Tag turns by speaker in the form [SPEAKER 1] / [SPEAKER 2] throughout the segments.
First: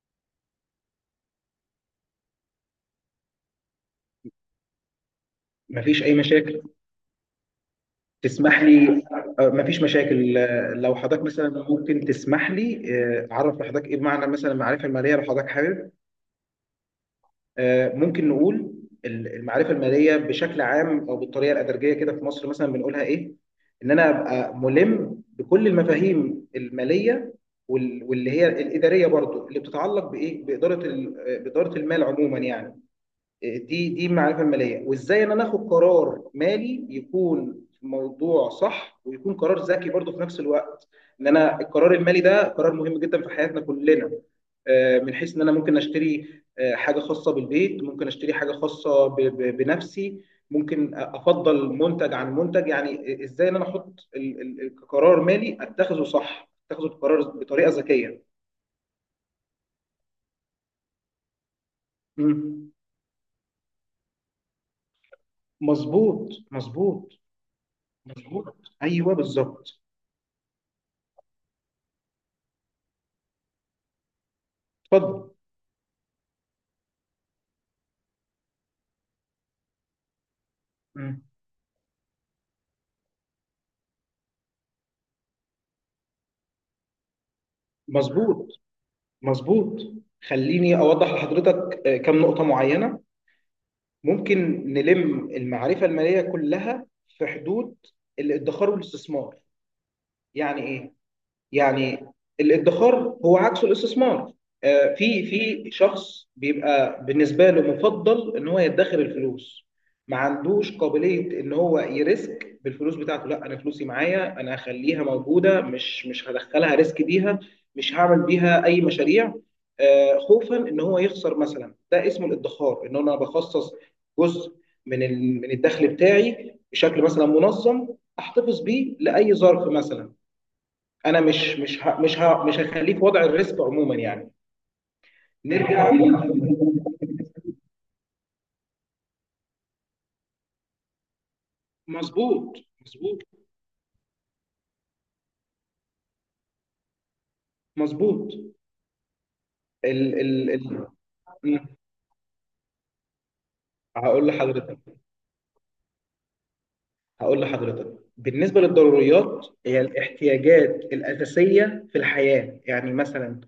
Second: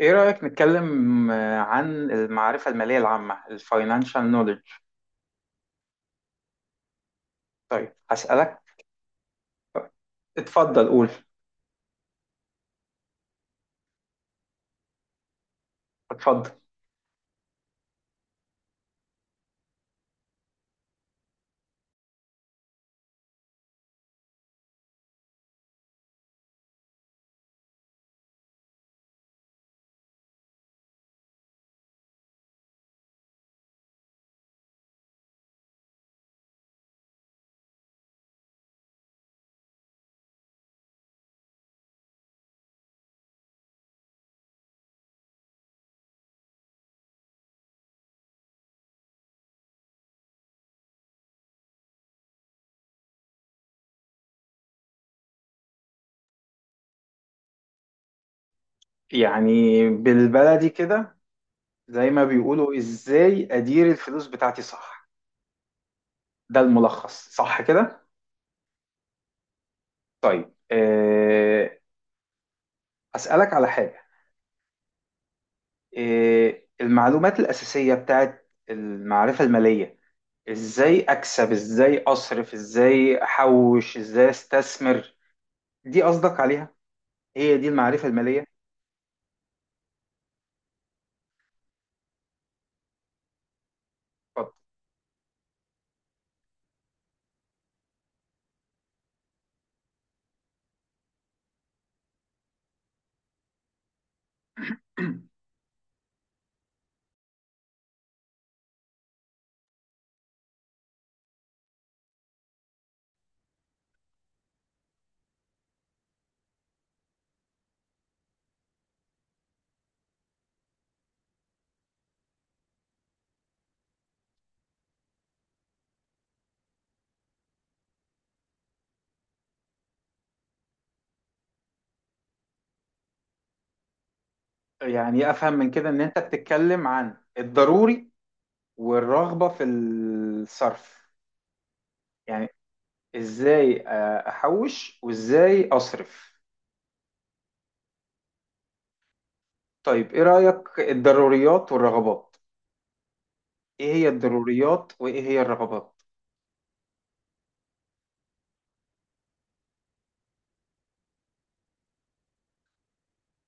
[SPEAKER 1] ايه رأيك نتكلم عن المعرفة المالية العامة الفاينانشال نوليدج؟
[SPEAKER 2] مفيش أي مشاكل.
[SPEAKER 1] طيب هسألك.
[SPEAKER 2] تسمح لي. مفيش مشاكل.
[SPEAKER 1] اتفضل
[SPEAKER 2] لو
[SPEAKER 1] قول
[SPEAKER 2] حضرتك مثلا ممكن تسمح لي. أعرف لحضرتك إيه معنى مثلا المعرفة المالية لو حضرتك حابب.
[SPEAKER 1] اتفضل.
[SPEAKER 2] ممكن نقول المعرفة المالية بشكل عام أو بالطريقة الأدرجية كده في مصر مثلا بنقولها إيه؟ إن أنا أبقى ملم بكل المفاهيم المالية، واللي هي الإدارية برضو اللي بتتعلق بإيه؟ بإدارة ال- آه، بإدارة المال عموما يعني. دي دي المعرفه الماليه، وازاي ان انا اخد قرار مالي يكون في موضوع صح ويكون قرار ذكي برضه في نفس الوقت. ان انا القرار المالي ده قرار مهم جدا في حياتنا كلنا. من حيث ان انا ممكن اشتري حاجه خاصه بالبيت، ممكن اشتري حاجه خاصه بنفسي، ممكن افضل منتج عن منتج. يعني ازاي ان انا احط كقرار مالي اتخذه صح، اتخذه بقرار بطريقه ذكيه.
[SPEAKER 1] يعني بالبلدي كده زي ما
[SPEAKER 2] مم.
[SPEAKER 1] بيقولوا، ازاي ادير الفلوس بتاعتي صح؟
[SPEAKER 2] مظبوط،
[SPEAKER 1] ده
[SPEAKER 2] مظبوط.
[SPEAKER 1] الملخص صح كده؟
[SPEAKER 2] مظبوط. ايوه، بالظبط.
[SPEAKER 1] طيب أه، هسألك على حاجة.
[SPEAKER 2] اتفضل.
[SPEAKER 1] أه، المعلومات الأساسية بتاعت المعرفة المالية، ازاي
[SPEAKER 2] مم.
[SPEAKER 1] اكسب، ازاي اصرف، ازاي احوش، ازاي استثمر، دي قصدك عليها؟ هي دي المعرفة المالية؟
[SPEAKER 2] مظبوط، مظبوط. خليني اوضح لحضرتك كم نقطه معينه.
[SPEAKER 1] فقط.
[SPEAKER 2] ممكن نلم المعرفه الماليه كلها في حدود الادخار والاستثمار. يعني ايه؟ يعني الادخار هو عكس الاستثمار. في شخص بيبقى بالنسبه له مفضل ان هو يدخر الفلوس، ما عندوش قابليه ان هو يريسك بالفلوس بتاعته. لا، انا فلوسي معايا، انا هخليها موجوده، مش هدخلها ريسك بيها، مش هعمل بيها اي مشاريع، خوفا ان هو يخسر مثلا. ده اسمه الادخار، ان انا بخصص جزء من الدخل بتاعي بشكل مثلا منظم، احتفظ بيه لاي ظرف مثلا. انا مش هخليه في وضع الريسك عموما يعني.
[SPEAKER 1] يعني أفهم من كده
[SPEAKER 2] نرجع.
[SPEAKER 1] إن أنت بتتكلم عن الضروري والرغبة في الصرف، يعني
[SPEAKER 2] مظبوط، مظبوط،
[SPEAKER 1] إزاي أحوش وإزاي أصرف.
[SPEAKER 2] مظبوط. ال
[SPEAKER 1] طيب إيه
[SPEAKER 2] ال
[SPEAKER 1] رأيك،
[SPEAKER 2] ال
[SPEAKER 1] الضروريات
[SPEAKER 2] مم.
[SPEAKER 1] والرغبات؟ إيه هي
[SPEAKER 2] هقول لحضرتك
[SPEAKER 1] الضروريات وإيه هي الرغبات؟
[SPEAKER 2] هقول لحضرتك بالنسبة للضروريات، هي الاحتياجات الأساسية في الحياة، يعني مثلا،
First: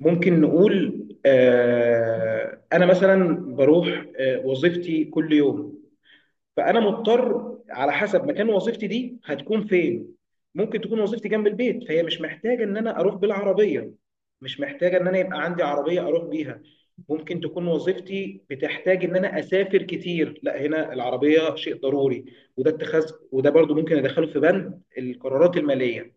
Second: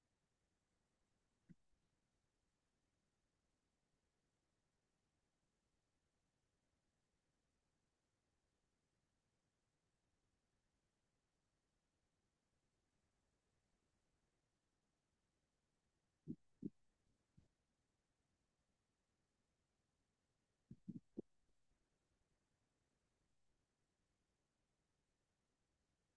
[SPEAKER 2] ممكن نقول. أنا مثلا بروح وظيفتي كل يوم، فانا مضطر على حسب مكان وظيفتي دي هتكون فين. ممكن تكون وظيفتي جنب البيت، فهي مش محتاجه ان انا اروح بالعربيه، مش محتاجه ان انا يبقى عندي عربيه اروح بيها. ممكن تكون وظيفتي بتحتاج ان انا اسافر كتير، لا هنا العربيه شيء ضروري، وده اتخاذ وده برضو ممكن ادخله في بند القرارات الماليه،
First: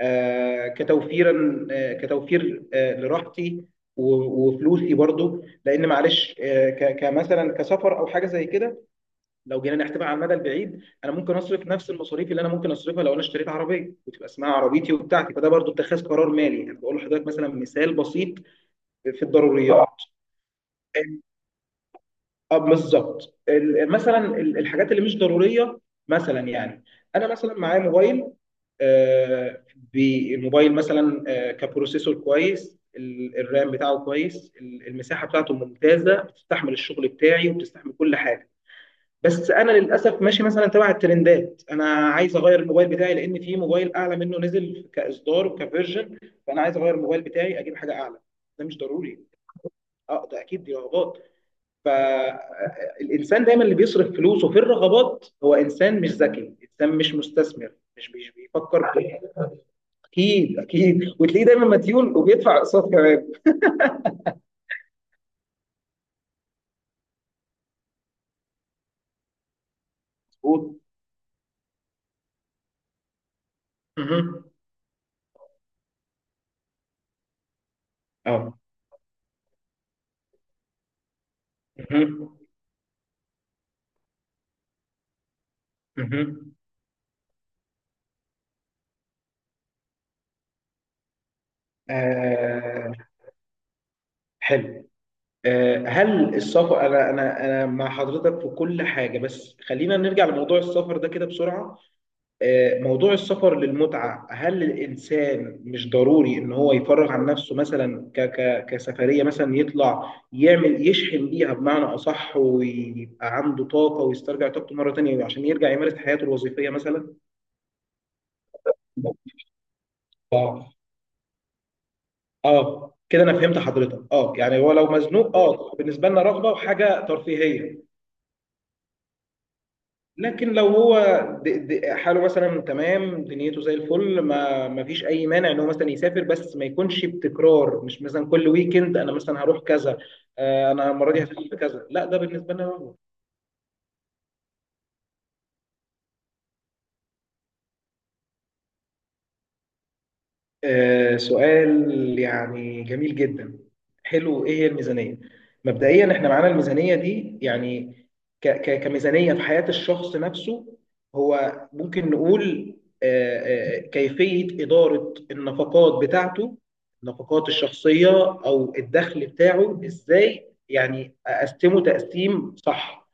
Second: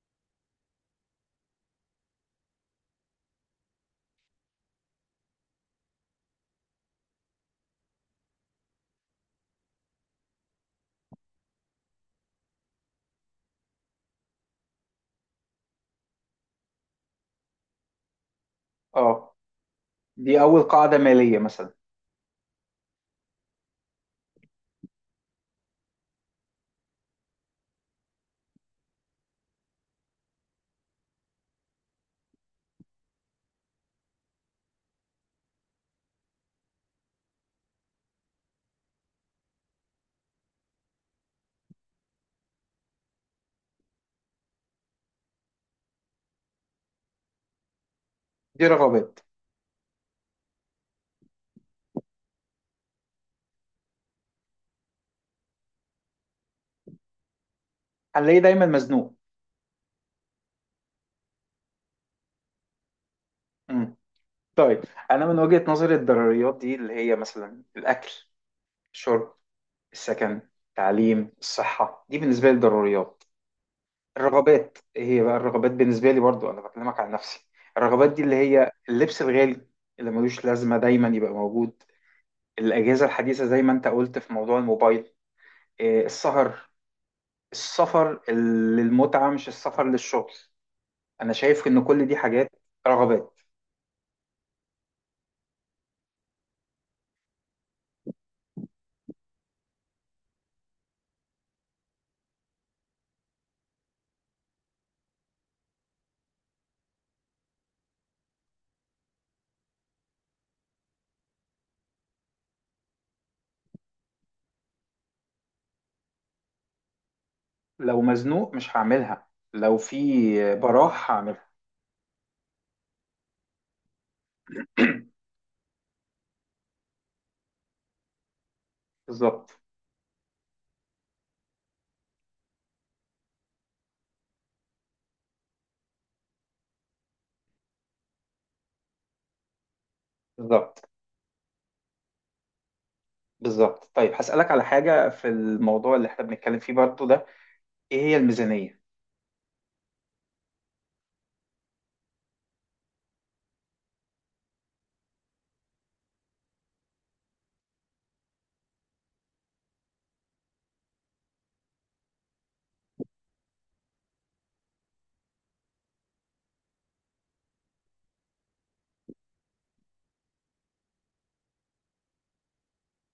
[SPEAKER 2] كتوفير لراحتي و- وفلوسي برضو، لان معلش كمثلا كسفر او حاجه زي كده. لو جينا نحسبها على المدى البعيد، انا ممكن اصرف نفس المصاريف اللي انا ممكن اصرفها لو انا اشتريت عربيه وتبقى اسمها عربيتي وبتاعتي، فده برضو اتخاذ قرار مالي. انا بقول لحضرتك مثلا مثال بسيط في
[SPEAKER 1] آه.
[SPEAKER 2] الضروريات.
[SPEAKER 1] دي أول قاعدة مالية مثلا؟
[SPEAKER 2] اه، بالظبط، الحاجات اللي مش ضروريه مثلا يعني، انا مثلا معايا موبايل. آه، بالموبايل مثلا كبروسيسور كويس، الرام بتاعه كويس، المساحه بتاعته ممتازه، بتستحمل الشغل بتاعي وبتستحمل كل حاجه، بس انا للاسف ماشي مثلا تبع الترندات. انا عايز اغير الموبايل بتاعي لان في موبايل اعلى منه نزل كاصدار وكفيرجن، فانا عايز اغير الموبايل بتاعي، اجيب حاجه اعلى.
[SPEAKER 1] دي
[SPEAKER 2] ده مش
[SPEAKER 1] رغبات.
[SPEAKER 2] ضروري، اه، ده اكيد دي رغبات. فالانسان دايما اللي بيصرف فلوسه في الرغبات هو انسان مش ذكي، انسان مش مستثمر، مش
[SPEAKER 1] هنلاقيه دايما
[SPEAKER 2] بيفكر
[SPEAKER 1] مزنوق.
[SPEAKER 2] ب- اكيد، اكيد، وتلاقيه دايما مديون وبيدفع اقساط كمان.
[SPEAKER 1] مم. طيب، أنا من وجهة نظري الضروريات دي اللي هي مثلا الأكل، الشرب، السكن،
[SPEAKER 2] مظبوط.
[SPEAKER 1] التعليم، الصحة، دي بالنسبة لي ضروريات.
[SPEAKER 2] مهم.
[SPEAKER 1] الرغبات إيه هي بقى؟ الرغبات بالنسبة لي، برضو أنا بكلمك عن نفسي، الرغبات دي اللي
[SPEAKER 2] اه.
[SPEAKER 1] هي اللبس الغالي اللي ملوش لازمة دايما يبقى موجود،
[SPEAKER 2] مهم.
[SPEAKER 1] الأجهزة الحديثة زي ما أنت قلت في موضوع الموبايل، إيه،
[SPEAKER 2] مهم.
[SPEAKER 1] السهر، السفر للمتعة مش السفر للشغل. أنا شايف إن كل دي حاجات
[SPEAKER 2] آه،
[SPEAKER 1] رغبات.
[SPEAKER 2] حلو. هل السفر انا انا انا مع حضرتك في كل حاجه، بس خلينا نرجع لموضوع السفر ده كده بسرعه. موضوع السفر للمتعه، هل الانسان مش ضروري ان هو يفرغ عن نفسه مثلا ك ك كسفريه مثلا يطلع يعمل، يشحن بيها بمعنى اصح، ويبقى عنده طاقه ويسترجع طاقته مره تانية عشان يرجع يمارس حياته الوظيفيه مثلا؟
[SPEAKER 1] لو مزنوق مش هعملها، لو في
[SPEAKER 2] اه.
[SPEAKER 1] براح هعملها.
[SPEAKER 2] اه، كده انا فهمت حضرتك. اه، يعني هو لو مزنوق، اه، بالنسبه لنا رغبه وحاجه ترفيهيه.
[SPEAKER 1] بالظبط.
[SPEAKER 2] لكن لو هو حاله مثلا تمام، دنيته زي الفل، ما فيش اي مانع ان هو مثلا يسافر، بس ما يكونش بتكرار مش مثلا كل ويكند انا مثلا هروح كذا.
[SPEAKER 1] بالظبط.
[SPEAKER 2] انا المره دي هسافر كذا، لا ده بالنسبه لنا.
[SPEAKER 1] بالظبط. طيب هسألك على حاجة في الموضوع اللي احنا بنتكلم فيه برضو ده. ايه هي الميزانية؟
[SPEAKER 2] سؤال يعني جميل جدا. حلو، ايه هي الميزانية. مبدئيا احنا معانا الميزانية دي يعني ك ك كميزانية في حياة الشخص نفسه، هو ممكن نقول آه، كيفية إدارة النفقات بتاعته، النفقات الشخصية، او الدخل بتاعه ازاي يعني اقسمه تقسيم صح.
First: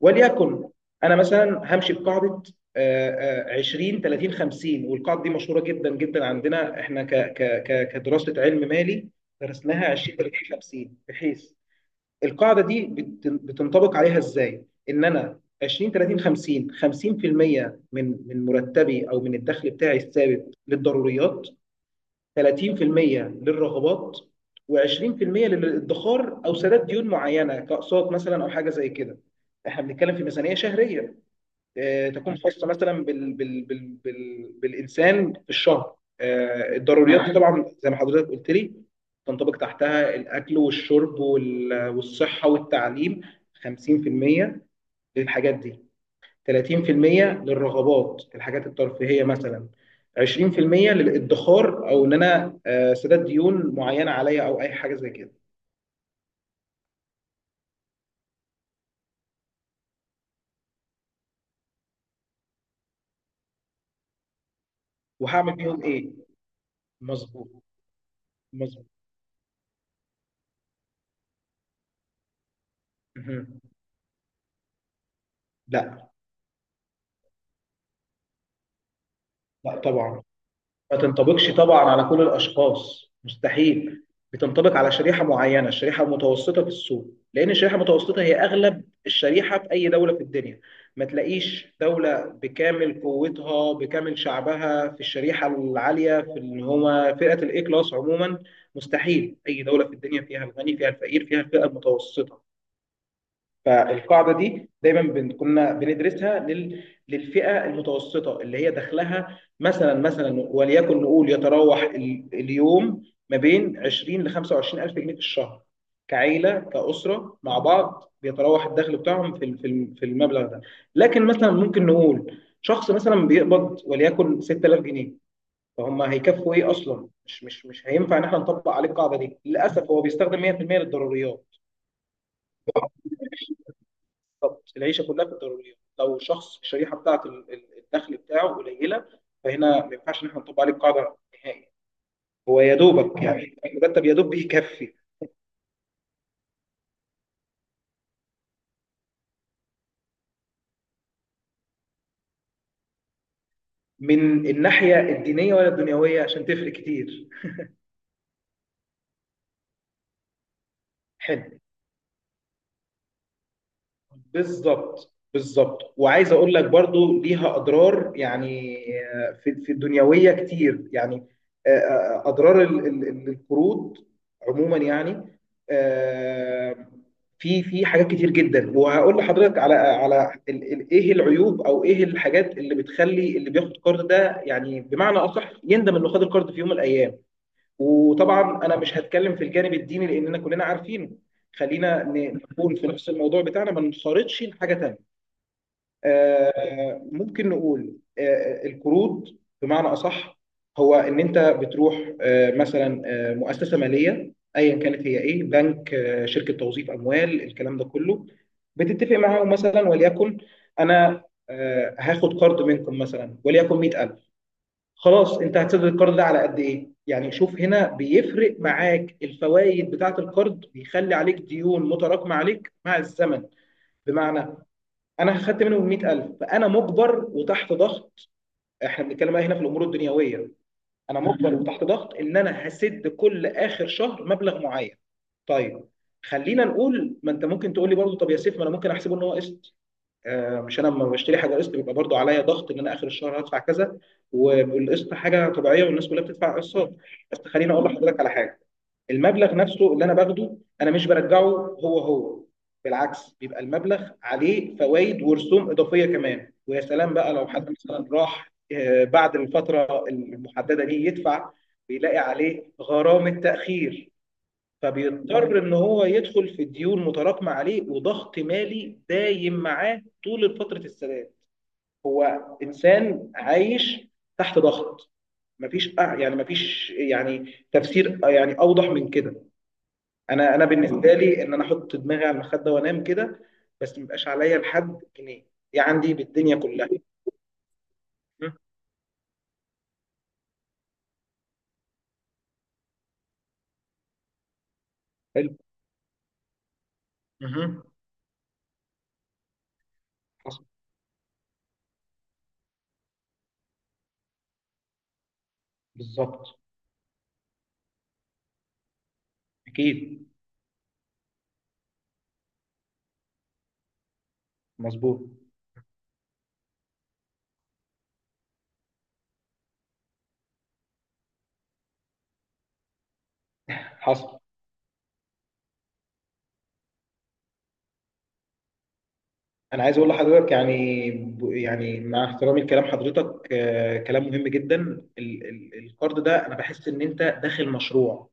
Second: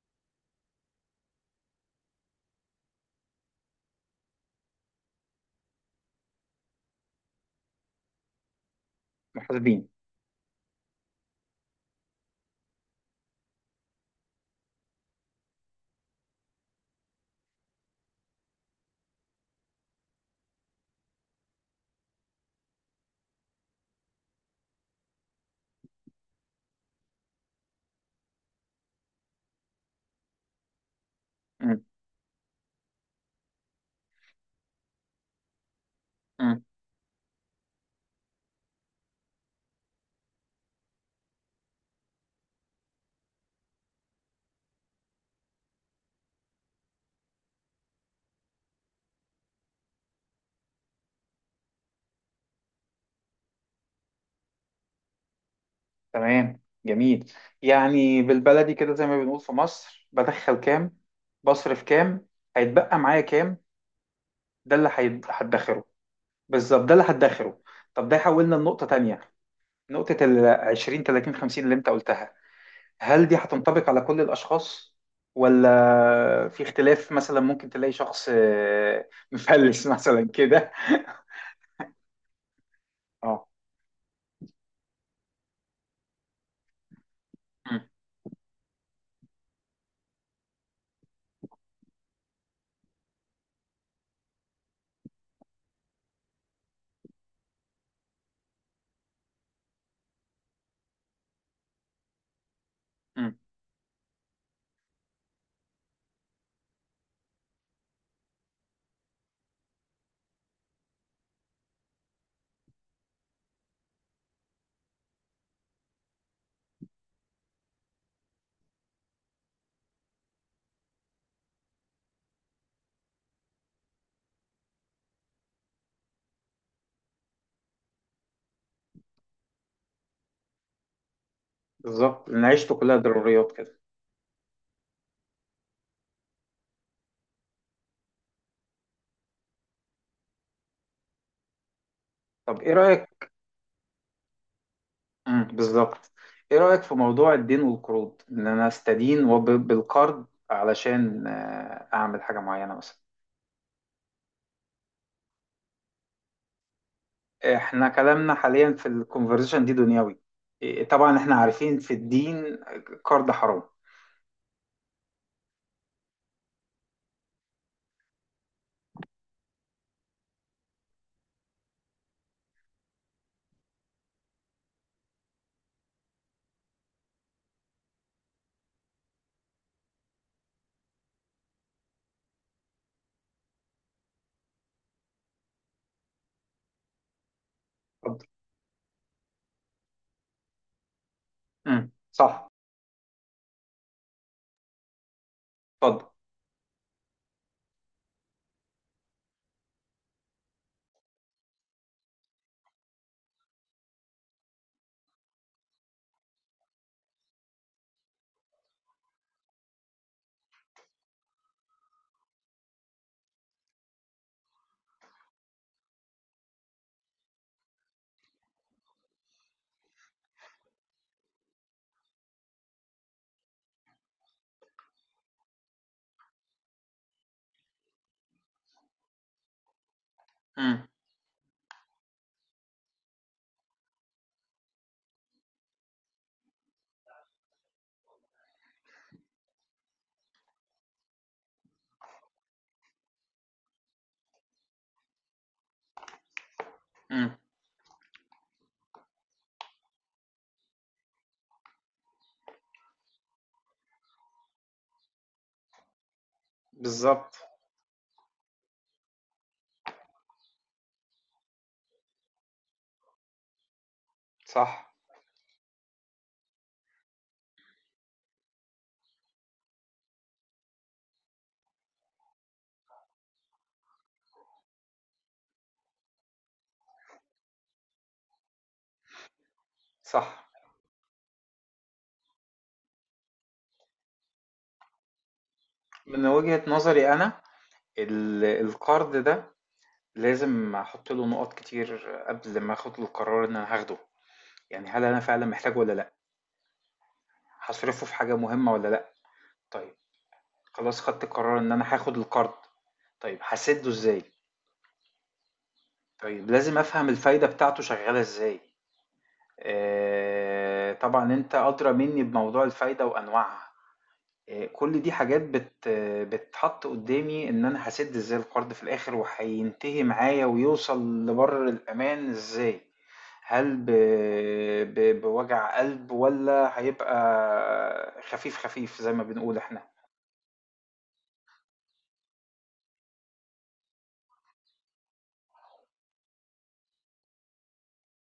[SPEAKER 2] وليكن انا مثلا همشي بقاعده آه، 20 30 50. والقاعده دي مشهوره جدا جدا عندنا احنا ك ك ك كدراسه علم مالي
[SPEAKER 1] محاسبين.
[SPEAKER 2] درسناها، 20 30 50، بحيث القاعده دي بتنطبق عليها ازاي؟ ان انا 20 30 50، 50% من مرتبي او من الدخل بتاعي الثابت للضروريات، 30% للرغبات، و20% للادخار او سداد ديون معينه كاقساط مثلا او حاجه زي كده. احنا بنتكلم في ميزانيه شهريه،
[SPEAKER 1] مم.
[SPEAKER 2] تكون خاصه مثلا بالانسان في الشهر.
[SPEAKER 1] مم.
[SPEAKER 2] الضروريات دي طبعا زي ما حضرتك قلت لي، تنطبق تحتها الاكل والشرب والصحه والتعليم. 50% للحاجات دي، 30% للرغبات الحاجات الترفيهيه مثلا، 20% للادخار او ان انا سداد ديون معينه عليا او اي حاجه زي كده.
[SPEAKER 1] تمام، جميل. يعني بالبلدي كده زي ما بنقول في مصر، بدخل كام، بصرف كام، هيتبقى معايا كام، ده اللي
[SPEAKER 2] وهعمل بيهم
[SPEAKER 1] هدخره.
[SPEAKER 2] ايه.
[SPEAKER 1] بالظبط، ده اللي
[SPEAKER 2] مظبوط،
[SPEAKER 1] هدخره. طب ده يحولنا لنقطة
[SPEAKER 2] مظبوط.
[SPEAKER 1] تانية، نقطة ال 20 30 50 اللي انت قلتها. هل دي
[SPEAKER 2] مهم.
[SPEAKER 1] هتنطبق على كل الأشخاص
[SPEAKER 2] لا،
[SPEAKER 1] ولا في اختلاف؟ مثلا ممكن تلاقي شخص
[SPEAKER 2] لا
[SPEAKER 1] مفلس
[SPEAKER 2] طبعا،
[SPEAKER 1] مثلا كده.
[SPEAKER 2] ما تنطبقش طبعا على كل الاشخاص
[SPEAKER 1] اه.
[SPEAKER 2] مستحيل. بتنطبق على شريحه معينه، الشريحه المتوسطه في السوق، لان الشريحه
[SPEAKER 1] مم.
[SPEAKER 2] المتوسطه هي اغلب الشريحه في اي دوله في الدنيا. ما تلاقيش دوله بكامل قوتها بكامل شعبها في الشريحه العاليه في اللي هو فئه الاي كلاس عموما. مستحيل، اي دوله في الدنيا فيها الغني فيها الفقير فيها الفئه المتوسطه.
[SPEAKER 1] مم.
[SPEAKER 2] فالقاعده دي دايما كنا بندرسها للفئه المتوسطه، اللي هي دخلها مثلا وليكن نقول يتراوح اليوم ما بين 20 ل 25 الف جنيه في الشهر. كعيله كاسره مع بعض بيتراوح الدخل بتاعهم في المبلغ ده. لكن مثلا ممكن نقول شخص مثلا بيقبض وليكن 6000 جنيه، فهم هيكفوا ايه اصلا؟ مش هينفع ان احنا نطبق عليه القاعده دي، للاسف هو بيستخدم 100% للضروريات.
[SPEAKER 1] بالظبط، لأن عيشته كلها ضروريات كده.
[SPEAKER 2] بالظبط، العيشه كلها في الضروريات. لو شخص الشريحه بتاعت الدخل بتاعه قليله، فهنا ما ينفعش ان احنا نطبق عليه القاعده نهائي.
[SPEAKER 1] طب
[SPEAKER 2] هو
[SPEAKER 1] إيه
[SPEAKER 2] يا دوبك
[SPEAKER 1] رأيك؟
[SPEAKER 2] يعني المرتب يا دوب بيكفي.
[SPEAKER 1] مم. بالظبط. إيه رأيك في موضوع الدين والقروض، إن أنا أستدين بالقرض علشان أعمل حاجة معينة مثلا؟
[SPEAKER 2] من الناحيه الدينيه ولا الدنيويه؟ عشان تفرق كتير.
[SPEAKER 1] إحنا كلامنا حاليا في الكونفرزيشن دي دنيوي، إيه، طبعا إحنا
[SPEAKER 2] حلو.
[SPEAKER 1] عارفين في الدين قرض حرام.
[SPEAKER 2] بالظبط، بالظبط، وعايز اقول لك برضو ليها اضرار يعني. في الدنيويه كتير يعني. اضرار القروض عموما يعني. آه، في حاجات كتير جدا. وهقول لحضرتك على ايه العيوب او ايه الحاجات اللي بتخلي اللي بياخد قرض ده، يعني بمعنى اصح يندم انه خد القرض في يوم من الايام.
[SPEAKER 1] اتفضل.
[SPEAKER 2] وطبعا انا مش هتكلم في الجانب الديني لاننا كلنا عارفينه.
[SPEAKER 1] مم.
[SPEAKER 2] خلينا
[SPEAKER 1] صح.
[SPEAKER 2] نكون في نفس الموضوع بتاعنا، ما نخرطش لحاجه تانيه.
[SPEAKER 1] اتفضل.
[SPEAKER 2] ممكن نقول القروض بمعنى اصح، هو ان انت بتروح آه، مثلا آه، مؤسسه ماليه ايا كانت، هي ايه، بنك، شركه توظيف اموال، الكلام ده كله. بتتفق معاهم مثلا وليكن انا هاخد قرض منكم مثلا وليكن 100000. خلاص انت هتسدد القرض ده على قد ايه يعني. شوف هنا بيفرق معاك الفوائد بتاعه القرض، بيخلي عليك ديون متراكمه عليك مع الزمن. بمعنى انا خدت منهم 100000، فانا مجبر وتحت ضغط. احنا بنتكلم بقى هنا في الامور الدنيويه.
[SPEAKER 1] مم.
[SPEAKER 2] انا مجبر وتحت ضغط ان انا هسد كل اخر شهر مبلغ معين. طيب خلينا نقول، ما انت ممكن تقول لي برضه طب يا سيف، ما انا ممكن احسبه ان هو قسط. مش انا لما بشتري حاجه قسط بيبقى برضو عليا ضغط ان انا اخر الشهر هدفع كذا، والقسط حاجه طبيعيه والناس كلها بتدفع قسط.
[SPEAKER 1] مم.
[SPEAKER 2] بس خليني اقول لحضرتك على حاجه، المبلغ نفسه اللي انا باخده انا مش برجعه. هو بالعكس بيبقى المبلغ عليه فوائد ورسوم اضافيه كمان. ويا سلام بقى
[SPEAKER 1] بالظبط.
[SPEAKER 2] لو حد مثلا راح بعد الفتره المحدده دي يدفع، بيلاقي عليه غرامه تاخير.
[SPEAKER 1] صح.
[SPEAKER 2] فبيضطر ان هو يدخل في ديون متراكمه عليه، وضغط مالي دايم معاه طول فتره السداد، انسان عايش تحت ضغط. مفيش يعني تفسير يعني اوضح من كده.
[SPEAKER 1] صح.
[SPEAKER 2] انا بالنسبه لي، ان انا احط دماغي على المخده وانام كده، بس ميبقاش عليا لحد جنيه، دي عندي
[SPEAKER 1] من
[SPEAKER 2] بالدنيا
[SPEAKER 1] وجهة
[SPEAKER 2] كلها.
[SPEAKER 1] نظري أنا، ال-
[SPEAKER 2] م?
[SPEAKER 1] القرض ده لازم احط له نقط كتير قبل ما اخد القرار ان انا هاخده. يعني هل انا فعلا
[SPEAKER 2] حلو.
[SPEAKER 1] محتاجه ولا لا؟
[SPEAKER 2] مهم.
[SPEAKER 1] هصرفه في حاجة مهمة ولا لا؟ طيب،
[SPEAKER 2] حصل.
[SPEAKER 1] خلاص خدت قرار ان انا هاخد القرض، طيب هسده ازاي؟ طيب
[SPEAKER 2] بالظبط.
[SPEAKER 1] لازم افهم الفايدة بتاعته شغالة ازاي.
[SPEAKER 2] اكيد.
[SPEAKER 1] آه طبعا انت ادرى مني بموضوع الفايدة وانواعها. كل دي
[SPEAKER 2] مظبوط.
[SPEAKER 1] حاجات بت آه، بتحط قدامي ان انا هسد ازاي القرض في الاخر، وهينتهي معايا ويوصل لبر الامان ازاي. هل
[SPEAKER 2] حصل.
[SPEAKER 1] بوجع قلب ولا هيبقى خفيف خفيف زي ما بنقول احنا؟
[SPEAKER 2] انا عايز اقول لحضرتك يعني يعني مع احترامي لكلام حضرتك، كلام مهم جدا. القرض ده انا بحس ان انت داخل مشروع،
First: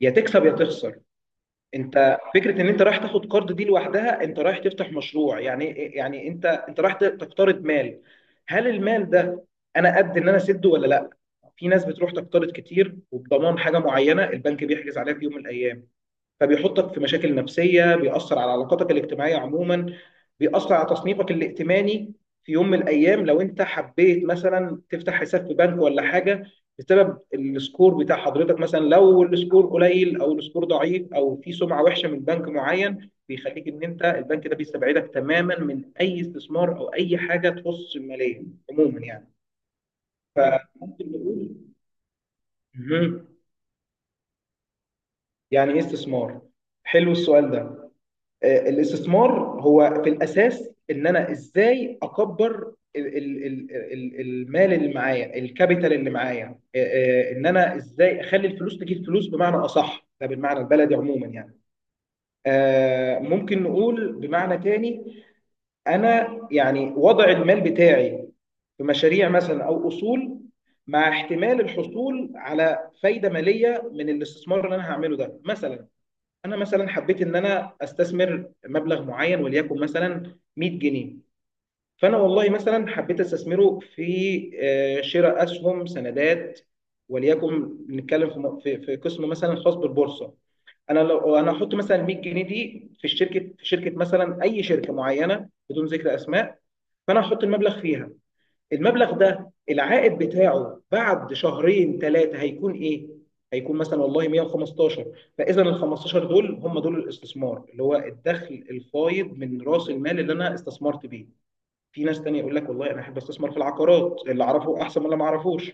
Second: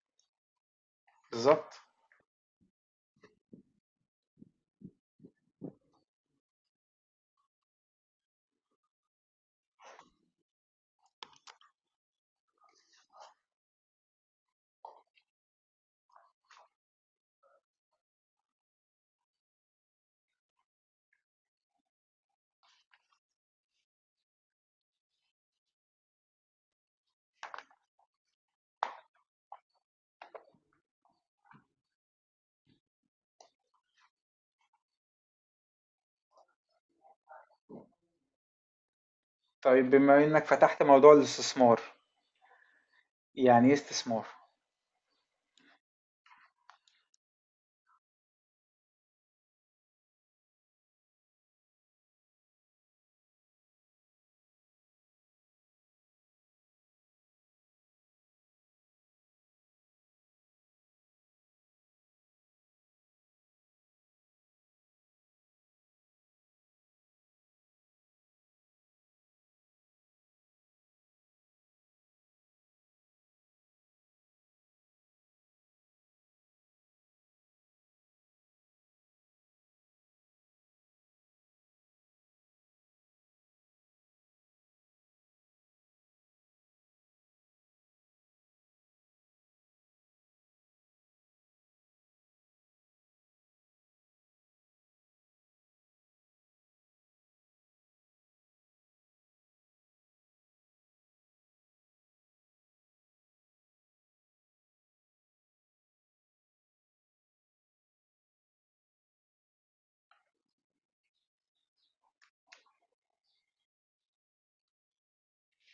[SPEAKER 2] يا تكسب يا تخسر.
[SPEAKER 1] بالظبط.
[SPEAKER 2] انت فكره ان انت رايح تاخد قرض دي لوحدها، انت رايح تفتح مشروع يعني إيه، يعني انت رايح تقترض مال. هل المال ده انا قد ان انا اسده ولا لا؟ في ناس بتروح تقترض كتير وبضمان حاجه معينه البنك بيحجز عليها في يوم من الايام، فبيحطك في مشاكل نفسية، بيأثر على علاقاتك الاجتماعية عموما، بيأثر على تصنيفك الائتماني. في يوم من الأيام لو أنت حبيت مثلا تفتح حساب في بنك ولا حاجة، بسبب السكور بتاع حضرتك، مثلا لو السكور قليل أو السكور ضعيف أو في سمعة وحشة من بنك معين، بيخليك إن أنت البنك ده بيستبعدك تماما من أي استثمار أو أي حاجة تخص المالية عموما يعني.
[SPEAKER 1] طيب بما انك فتحت
[SPEAKER 2] فممكن
[SPEAKER 1] موضوع
[SPEAKER 2] نقول.
[SPEAKER 1] الاستثمار،
[SPEAKER 2] مهم.
[SPEAKER 1] يعني ايه استثمار؟
[SPEAKER 2] يعني إيه استثمار؟ حلو السؤال ده. الاستثمار هو في الاساس ان انا ازاي اكبر المال اللي معايا، الكابيتال اللي معايا. ان انا ازاي اخلي الفلوس تجيب فلوس، بمعنى اصح ده بالمعنى البلدي عموما يعني. ممكن نقول بمعنى تاني، انا يعني وضع المال بتاعي في مشاريع مثلا او اصول، مع احتمال الحصول على فايده ماليه من الاستثمار اللي انا هعمله ده. مثلا انا مثلا حبيت ان انا استثمر مبلغ معين وليكن مثلا 100 جنيه، فانا والله مثلا حبيت استثمره في شراء اسهم سندات. وليكن نتكلم في م- في في قسم مثلا خاص بالبورصه. انا لو انا احط مثلا 100 جنيه دي في الشركه، في شركه مثلا، اي شركه معينه بدون ذكر اسماء، فانا احط المبلغ فيها، المبلغ ده العائد بتاعه بعد شهرين ثلاثه هيكون ايه؟ هيكون مثلا والله 115. فاذا ال 15 دول هم دول الاستثمار اللي هو الدخل الفايض من راس المال اللي انا استثمرت بيه. في ناس تانية يقول لك والله انا احب استثمر في العقارات، اللي اعرفه احسن من اللي ما اعرفوش.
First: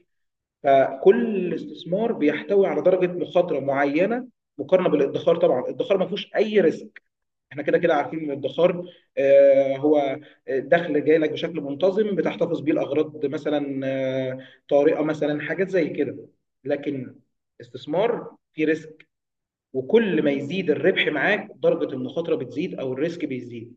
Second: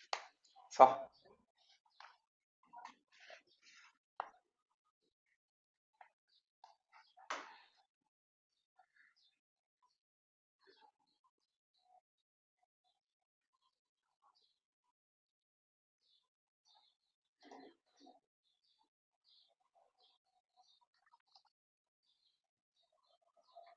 [SPEAKER 1] صح.
[SPEAKER 2] فكل استثمار بيحتوي على درجه مخاطره معينه مقارنه بالادخار طبعا. الادخار ما فيهوش اي ريسك، احنا كده كده عارفين ان الادخار هو دخل جاي لك بشكل منتظم بتحتفظ بيه الاغراض مثلا طارئه، مثلا حاجات زي كده. لكن استثمار فيه ريسك، وكل ما يزيد الربح معاك درجه المخاطره بتزيد او الريسك بيزيد.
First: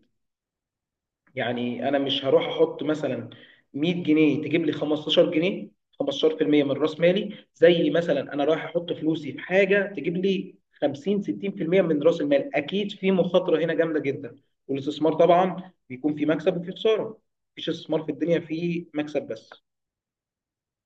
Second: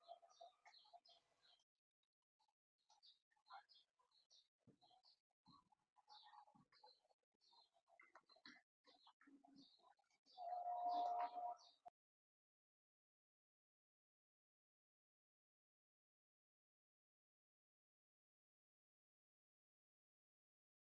[SPEAKER 2] يعني انا مش هروح احط مثلا 100 جنيه تجيب لي 15 جنيه، 15% من راس مالي، زي مثلا انا رايح احط فلوسي في حاجه تجيب لي 50 60% من راس المال. اكيد في مخاطره هنا جامده جدا. والاستثمار طبعا بيكون في مكسب وفي خساره، مفيش استثمار في الدنيا فيه مكسب بس